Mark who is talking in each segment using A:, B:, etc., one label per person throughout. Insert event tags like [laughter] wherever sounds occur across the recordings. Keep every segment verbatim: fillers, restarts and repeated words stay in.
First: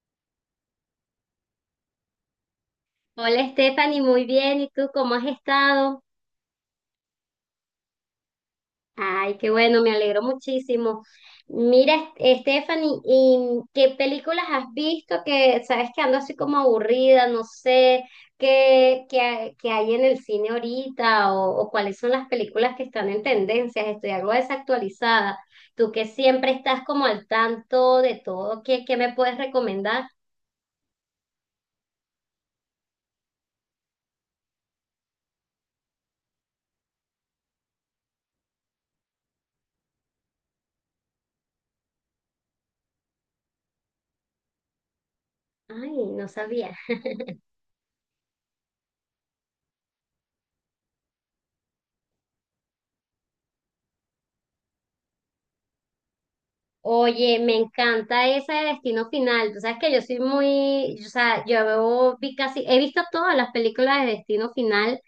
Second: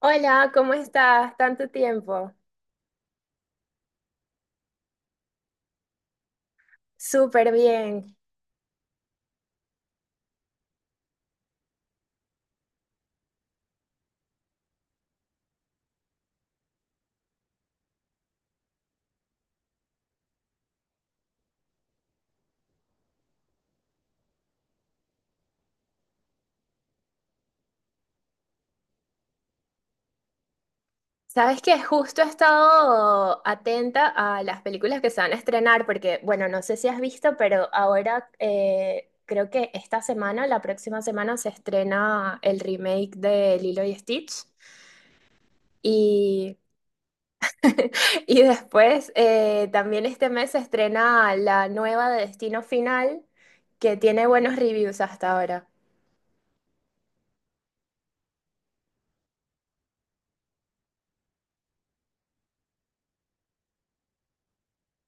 A: Hola, ¿cómo estás? Tanto tiempo.
B: Hola Stephanie, muy bien. ¿Y tú cómo has estado?
A: Súper bien.
B: Ay, qué bueno, me alegro muchísimo. Mira, Est- Stephanie, ¿y qué películas has visto que sabes que ando así como aburrida, no sé qué, qué, hay qué hay en el cine ahorita o, o cuáles son las películas que están en tendencias? Estoy algo desactualizada. Tú que siempre estás como al tanto de todo, ¿qué, qué me puedes recomendar?
A: Sabes que justo he estado atenta a las películas que se van a estrenar, porque, bueno, no sé si has visto, pero ahora eh, creo que esta semana, la próxima semana, se estrena el remake de Lilo y Stitch.
B: Ay, no
A: Y,
B: sabía.
A: [laughs] y después eh, también este mes se estrena la nueva de Destino Final, que tiene buenos reviews hasta ahora.
B: Oye, me encanta esa de Destino Final. Tú sabes que yo soy muy, o sea, yo veo- vi casi, he visto todas las películas de Destino Final,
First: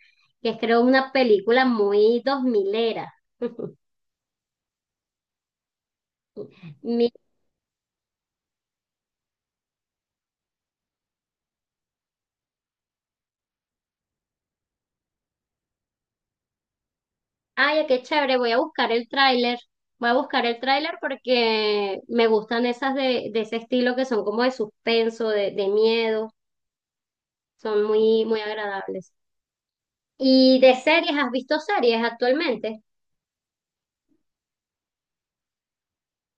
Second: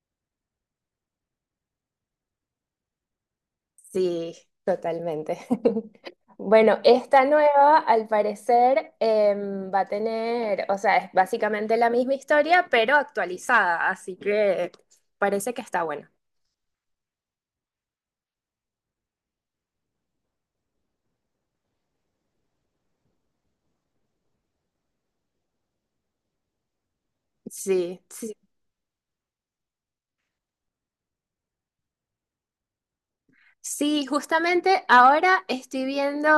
B: que es creo una película muy dos milera. [laughs]
A: Sí, totalmente. [laughs] Bueno,
B: Mi-
A: esta nueva, al parecer, em, va a tener, o sea, es básicamente la misma historia, pero actualizada, así que parece que está buena.
B: Ay, qué chévere, voy a buscar el tráiler. Voy a buscar el tráiler porque me gustan esas de, de ese estilo que son como de suspenso, de, de miedo. Son
A: Sí,
B: muy,
A: sí.
B: muy agradables. ¿Y de series? ¿Has visto series actualmente?
A: Sí, justamente ahora estoy viendo,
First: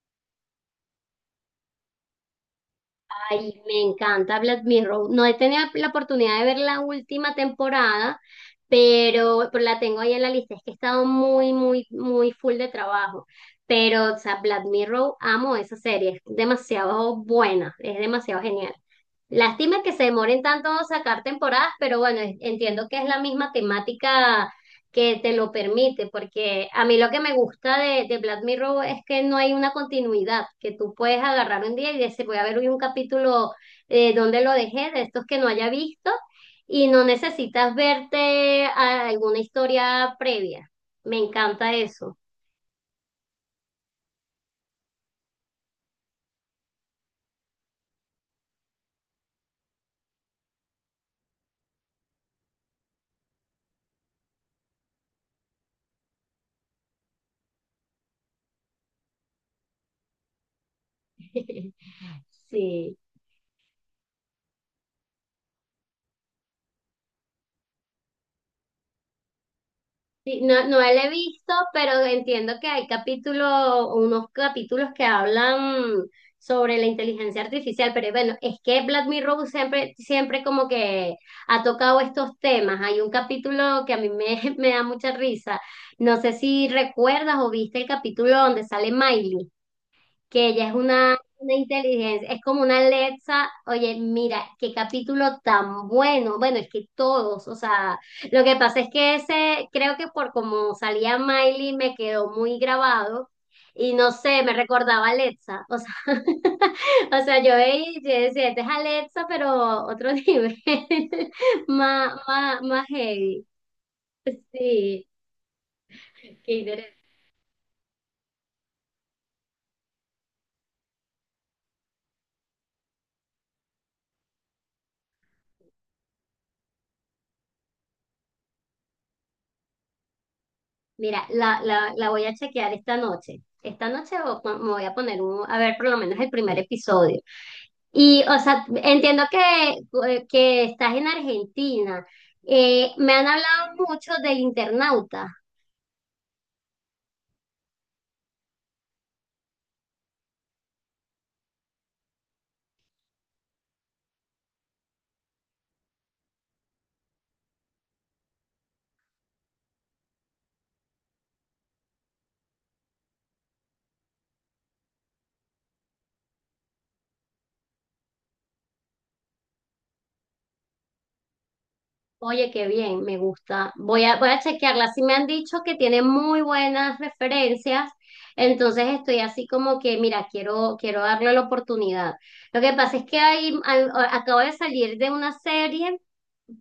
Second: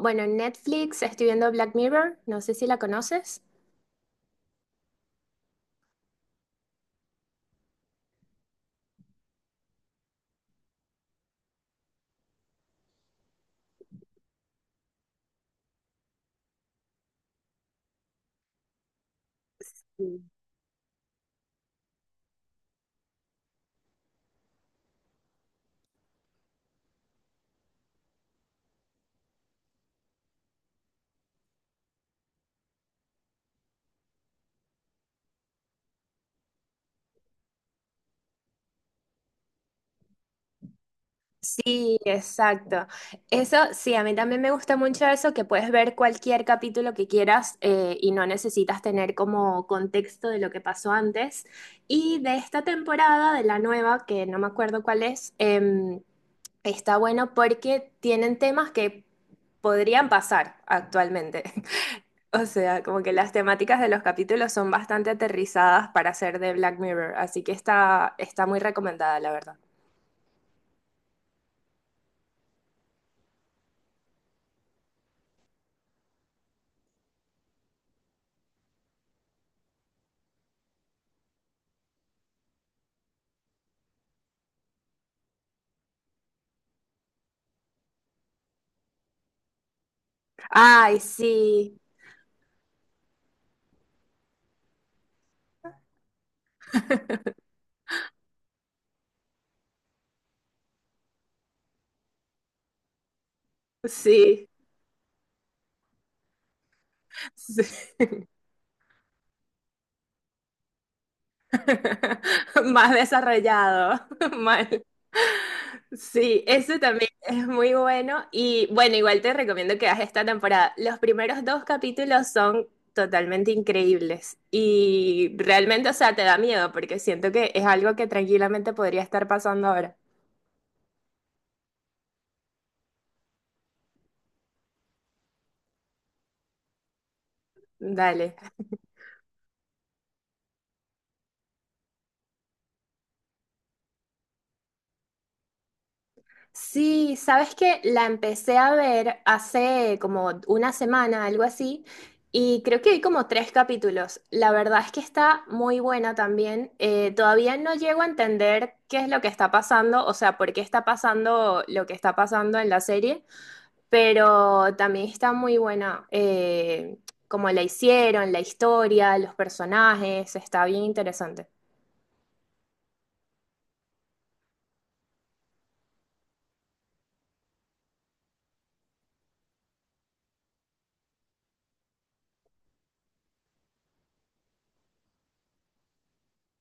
A: bueno, en Netflix estoy viendo Black Mirror, no sé si la conoces.
B: Ay, me encanta Black Mirror. No he tenido la oportunidad de ver la última temporada, pero, pero la tengo ahí en la lista. Es que he estado muy, muy, muy full de trabajo. Pero, o sea, Black Mirror, amo esa serie. Es demasiado buena, es demasiado genial. Lástima que se demoren tanto en sacar temporadas, pero bueno, es- entiendo que es la misma temática que te lo permite, porque a mí lo que me gusta de de Black Mirror es que no hay una continuidad, que tú puedes agarrar un día y decir, voy a ver hoy un capítulo eh, donde lo dejé, de estos que no haya visto, y no necesitas verte a- alguna historia previa. Me encanta
A: Sí,
B: eso.
A: exacto. Eso, sí, a mí también me gusta mucho eso, que puedes ver cualquier capítulo que quieras eh, y no necesitas tener como contexto de lo que pasó antes. Y de esta temporada, de la nueva, que no me acuerdo cuál es, em, está bueno porque tienen temas que podrían pasar actualmente. [laughs]
B: [laughs]
A: O sea,
B: Sí.
A: como que las temáticas de los capítulos son bastante aterrizadas para ser de Black Mirror, así que está, está muy recomendada, la verdad.
B: Sí. No, no la he visto, pero entiendo que hay capítulos, unos capítulos que hablan sobre la inteligencia artificial, pero bueno, es que Black Mirror siempre, siempre como que ha tocado estos temas. Hay un capítulo que a mí me [laughs] me da mucha risa. No sé si recuerdas o viste el capítulo donde sale Miley, que ella es
A: Ay,
B: una, una
A: sí.
B: inteligencia, es como una Alexa. Oye, mira, qué capítulo tan bueno, bueno, es que
A: [laughs]
B: todos, o sea, lo que pasa es que ese, creo que por como salía Miley me quedó muy grabado y no sé,
A: Sí,
B: me recordaba a Alexa, o sea, [laughs] o sea, yo
A: sí.
B: veía y yo decía, este es Alexa, pero otro nivel, [laughs] más, más,
A: [laughs]
B: más
A: Más
B: heavy,
A: desarrollado, [laughs] mal.
B: sí,
A: Sí,
B: qué
A: ese
B: interesante.
A: también es muy bueno y bueno, igual te recomiendo que hagas esta temporada. Los primeros dos capítulos son totalmente increíbles y realmente, o sea, te da miedo porque siento que es algo que tranquilamente podría estar pasando ahora.
B: Mira, la, la, la voy a chequear esta noche. Esta noche o- me voy a poner un, a ver por lo menos el primer episodio. Y,
A: Dale.
B: o sea, entiendo que, eh, que estás en Argentina. Eh, me han hablado mucho del Internauta.
A: Sí, sabes que la empecé a ver hace como una semana, algo así, y creo que hay como tres capítulos. La verdad es que está muy buena también. Eh, todavía no llego a entender qué es lo que está pasando, o sea, por qué está pasando lo que está pasando en la serie, pero también está muy buena. Eh, como la hicieron, la historia, los personajes, está bien interesante.
B: Oye, qué bien, me gusta. Voy a, voy a chequearla. Sí me han dicho que tiene muy buenas referencias. Entonces estoy así como que, mira, quiero, quiero darle la oportunidad. Lo que pasa es que ahí, al- acabo de salir de una serie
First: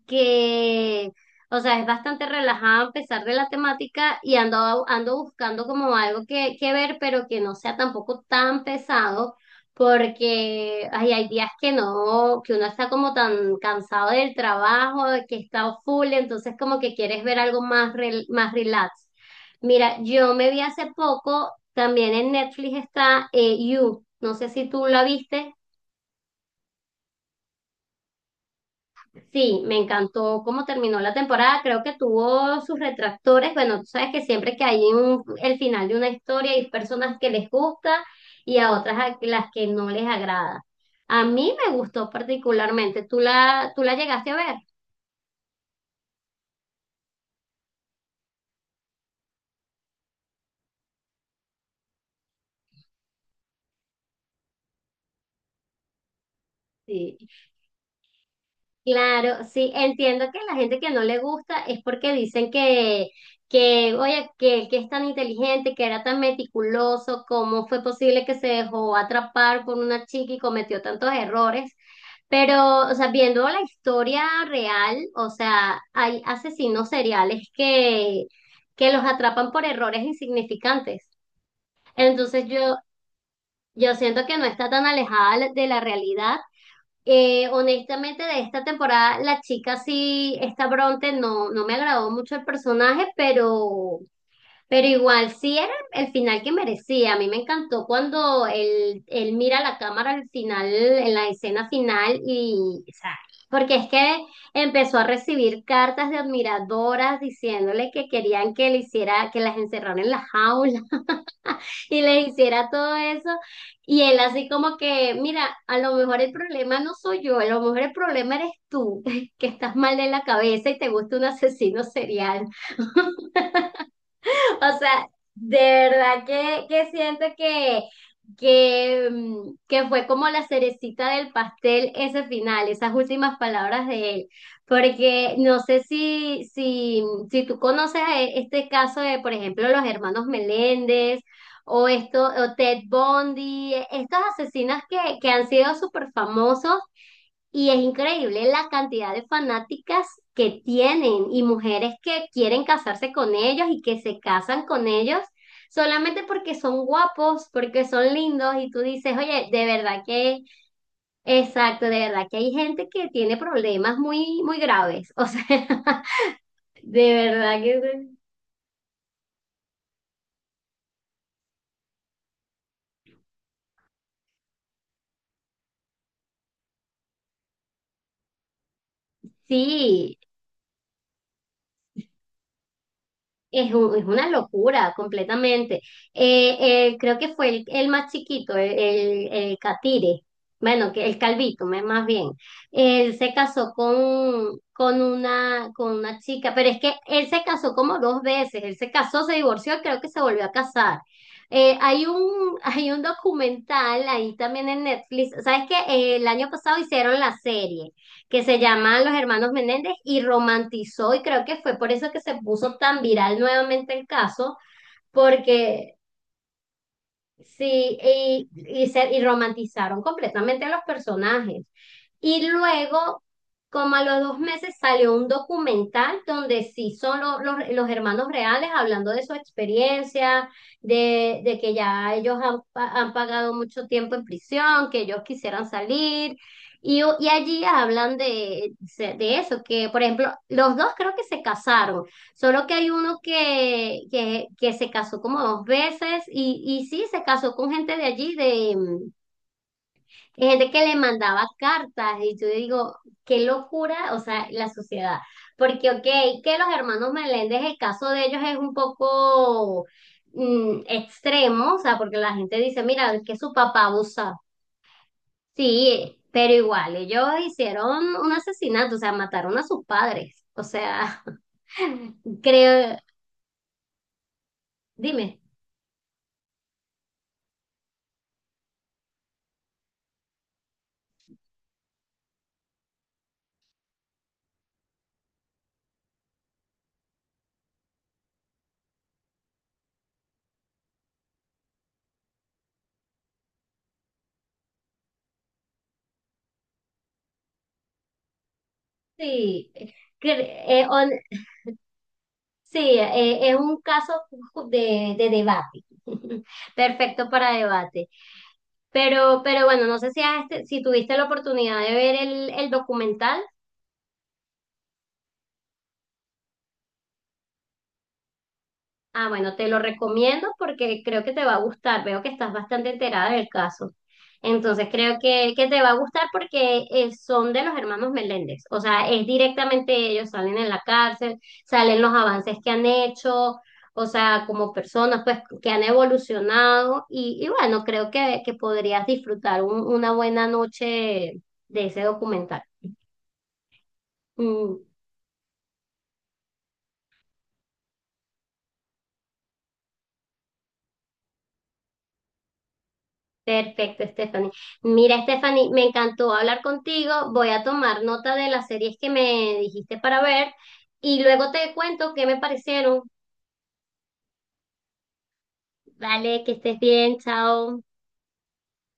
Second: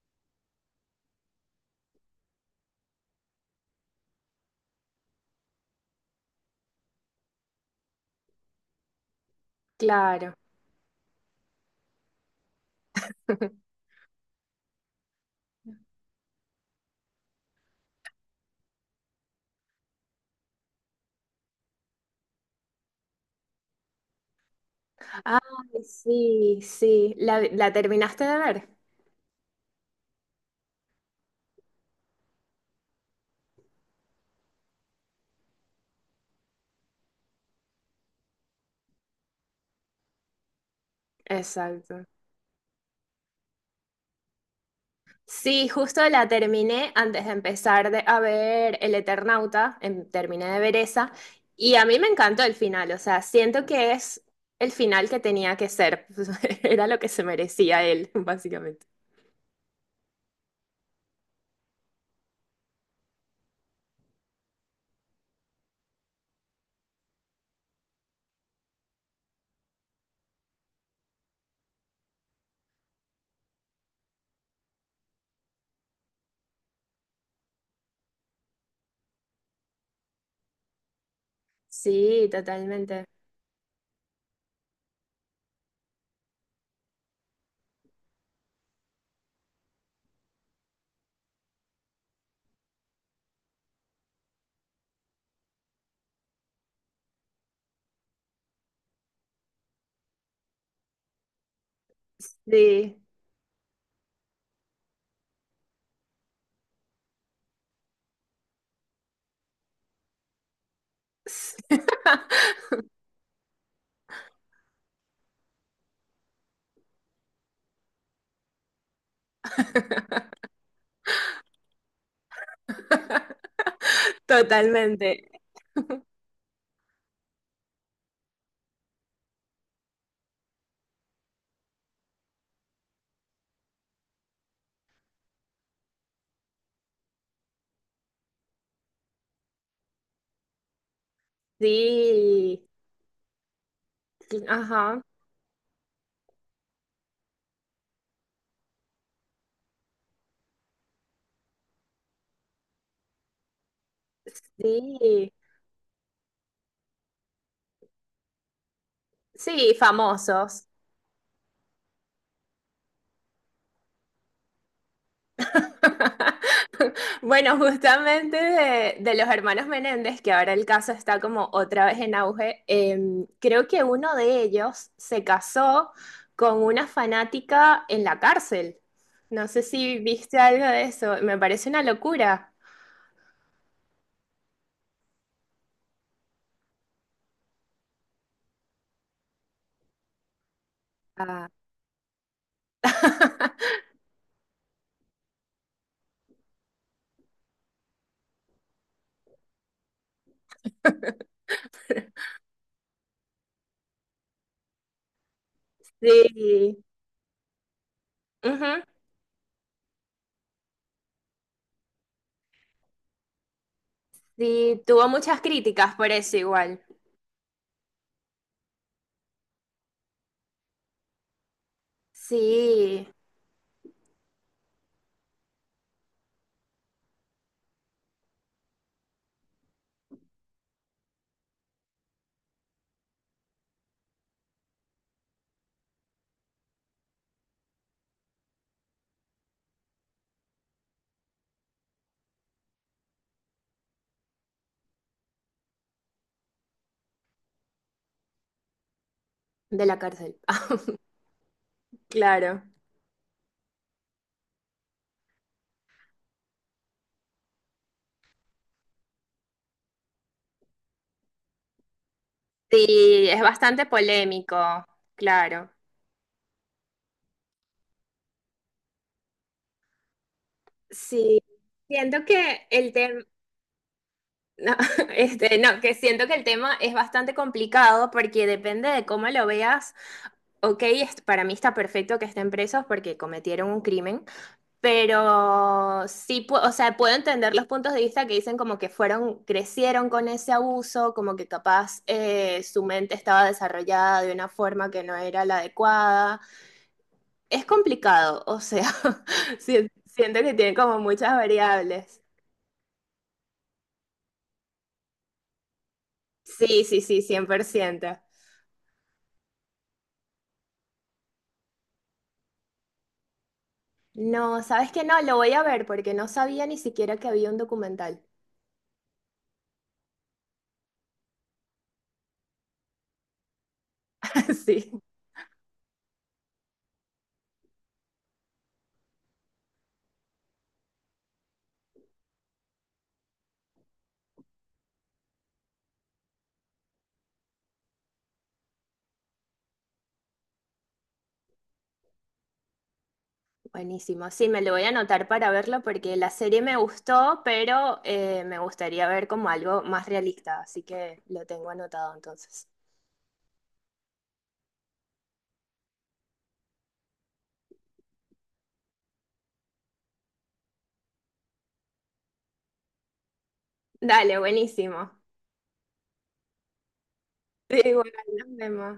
B: que, o sea, es bastante relajada a pesar de la temática y ando, ando buscando como algo que, que ver, pero que no sea tampoco tan pesado,
A: Claro.
B: porque ay, hay días que no, que uno está como tan
A: [laughs]
B: cansado del trabajo, de que está full, entonces como que quieres ver algo más, rel- más relax. Mira, yo me vi hace poco, también en Netflix está eh, You, no sé si tú la
A: Ay,
B: viste.
A: sí, sí. ¿La, la terminaste de ver?
B: Sí, me encantó cómo terminó la temporada. Creo que tuvo sus retractores. Bueno, tú sabes que siempre que hay un, el final de una historia hay personas que les gusta y a otras a las que no les agrada. A mí me
A: Exacto.
B: gustó particularmente. ¿Tú la, tú la llegaste a ver?
A: Sí, justo la terminé antes de empezar de- a ver El Eternauta, em, terminé de ver esa, y a mí me encantó el final, o sea, siento que es el final que tenía que ser, [laughs] era lo que
B: Sí.
A: se merecía él, [laughs] básicamente.
B: Claro, sí, entiendo que la gente que no le gusta es porque dicen que, que oye, que, que es tan inteligente, que era tan meticuloso, cómo fue posible que se dejó atrapar por una chica y cometió tantos errores. Pero, o sea, viendo la historia real, o sea, hay asesinos seriales que, que los atrapan por errores insignificantes.
A: Sí,
B: Entonces yo,
A: totalmente.
B: yo siento que no está tan alejada de la realidad, eh, honestamente. De esta temporada, la chica sí, esta Bronte, no, no me agradó mucho el personaje, pero, pero igual sí era el final que merecía. A mí me encantó cuando él, él mira la cámara al final, en la escena final, y, o
A: Sí.
B: sea, porque es que empezó a recibir cartas de admiradoras diciéndole que querían que le hiciera, que las encerraran en la jaula y le hiciera
A: [laughs]
B: todo eso. Y él así como que, mira, a lo mejor el problema no soy yo, a lo mejor el problema eres tú, [laughs] que estás mal de la cabeza y te gusta un asesino serial. [laughs] O sea,
A: Totalmente.
B: de verdad que, que siento que, que, mm, que fue como la cerecita del pastel ese final, esas últimas palabras de él. Porque no sé si, si, si tú conoces a e- este caso de, por ejemplo, los hermanos Meléndez o esto, o
A: Sí.
B: Ted Bundy, estos asesinos que,
A: Ajá.
B: que han sido súper famosos, y es increíble la cantidad de fanáticas que tienen y mujeres que quieren casarse con ellos y que se casan con ellos
A: Sí.
B: solamente porque son guapos, porque son lindos y tú dices, oye, de
A: Sí,
B: verdad que,
A: famosos.
B: exacto, de verdad que hay gente que tiene problemas muy, muy graves. O sea,
A: [laughs]
B: [laughs] de
A: Bueno,
B: verdad que
A: justamente de, de los hermanos Menéndez, que ahora el caso está como otra vez en auge, em, creo que uno de ellos se casó con una fanática en la cárcel. No sé si
B: sí.
A: viste algo de eso, me parece una locura.
B: Es, un- es una locura completamente. Eh, eh, creo que fue el, el más chiquito, el, el, el Catire, bueno, que el
A: Ah,
B: Calvito, me- más bien. Él se casó
A: [laughs]
B: con, con una, con una chica, pero es que él se casó como dos veces. Él se casó, se divorció, y creo que se volvió a casar. Eh, hay un, hay un documental ahí también en Netflix. ¿Sabes qué? Eh, el año pasado
A: sí,
B: hicieron la serie que se
A: ujú,
B: llaman Los Hermanos Menéndez y romantizó, y creo que fue por eso que se puso tan viral nuevamente el caso,
A: sí, tuvo muchas
B: porque
A: críticas por eso igual.
B: sí, y, y, se- y romantizaron completamente a los personajes. Y
A: Sí,
B: luego, como a los dos meses, salió un documental donde sí son lo- los, los hermanos reales hablando de su experiencia, de, de que ya ellos han, pa- han pagado mucho tiempo en prisión, que ellos quisieran salir. Y, y allí hablan de de eso, que por ejemplo, los dos creo que se casaron. Solo que hay uno que, que, que se casó como dos veces y, y sí, se casó con gente de allí, de, mm,
A: de la cárcel.
B: gente que le
A: [laughs]
B: mandaba cartas y yo
A: Claro.
B: digo, qué locura, o sea, la sociedad. Porque, ok, que los hermanos Meléndez, el caso de ellos es un poco mm, extremo, o sea, porque la gente dice, mira, es
A: Sí,
B: que
A: es
B: su papá
A: bastante
B: abusa.
A: polémico, claro.
B: Sí, pero igual, ellos hicieron un asesinato, o sea, mataron a sus padres. O sea,
A: Sí, siento
B: [laughs]
A: que el
B: creo,
A: tema, [laughs] no,
B: dime.
A: este, no, que siento que el tema es bastante complicado porque depende de cómo lo veas. Ok, es- para mí está perfecto que estén presos porque cometieron un crimen, pero sí, pu- o sea, puedo entender los puntos de vista que dicen como que fueron, crecieron con ese abuso, como que capaz eh, su mente estaba desarrollada de una forma que no era la adecuada. Es complicado, o sea, [laughs]
B: Sí,
A: si- siento
B: cre-
A: que tiene
B: eh,
A: como
B: on-
A: muchas variables.
B: sí, eh, es un caso de de debate, [laughs]
A: Sí, sí, sí,
B: perfecto
A: cien
B: para
A: por ciento.
B: debate. Pero, pero bueno, no sé si, has- este, si tuviste la oportunidad de ver el, el documental.
A: No, ¿sabes qué? No, lo voy a ver porque no sabía ni siquiera que había un documental.
B: Ah, bueno, te lo recomiendo porque creo que te va a gustar. Veo que estás bastante enterada del caso.
A: [laughs]
B: Entonces
A: Sí,
B: creo que, que te va a gustar porque eh, son de los hermanos Meléndez. O sea, es directamente ellos, salen en la cárcel, salen los avances que han hecho, o sea, como personas pues que han evolucionado. Y, y bueno, creo que, que podrías disfrutar un- una buena noche de ese documental.
A: buenísimo. Sí, me lo
B: Mm.
A: voy a anotar para verlo porque la serie me gustó, pero eh, me gustaría ver como algo más realista, así que lo tengo anotado entonces.
B: Perfecto, Stephanie. Mira, Stephanie, me encantó hablar contigo. Voy a tomar nota de las series que me dijiste para ver y luego te cuento qué me parecieron.
A: Dale, buenísimo. [laughs]
B: Vale, que estés bien, chao.
A: Sí, bueno, nos vemos.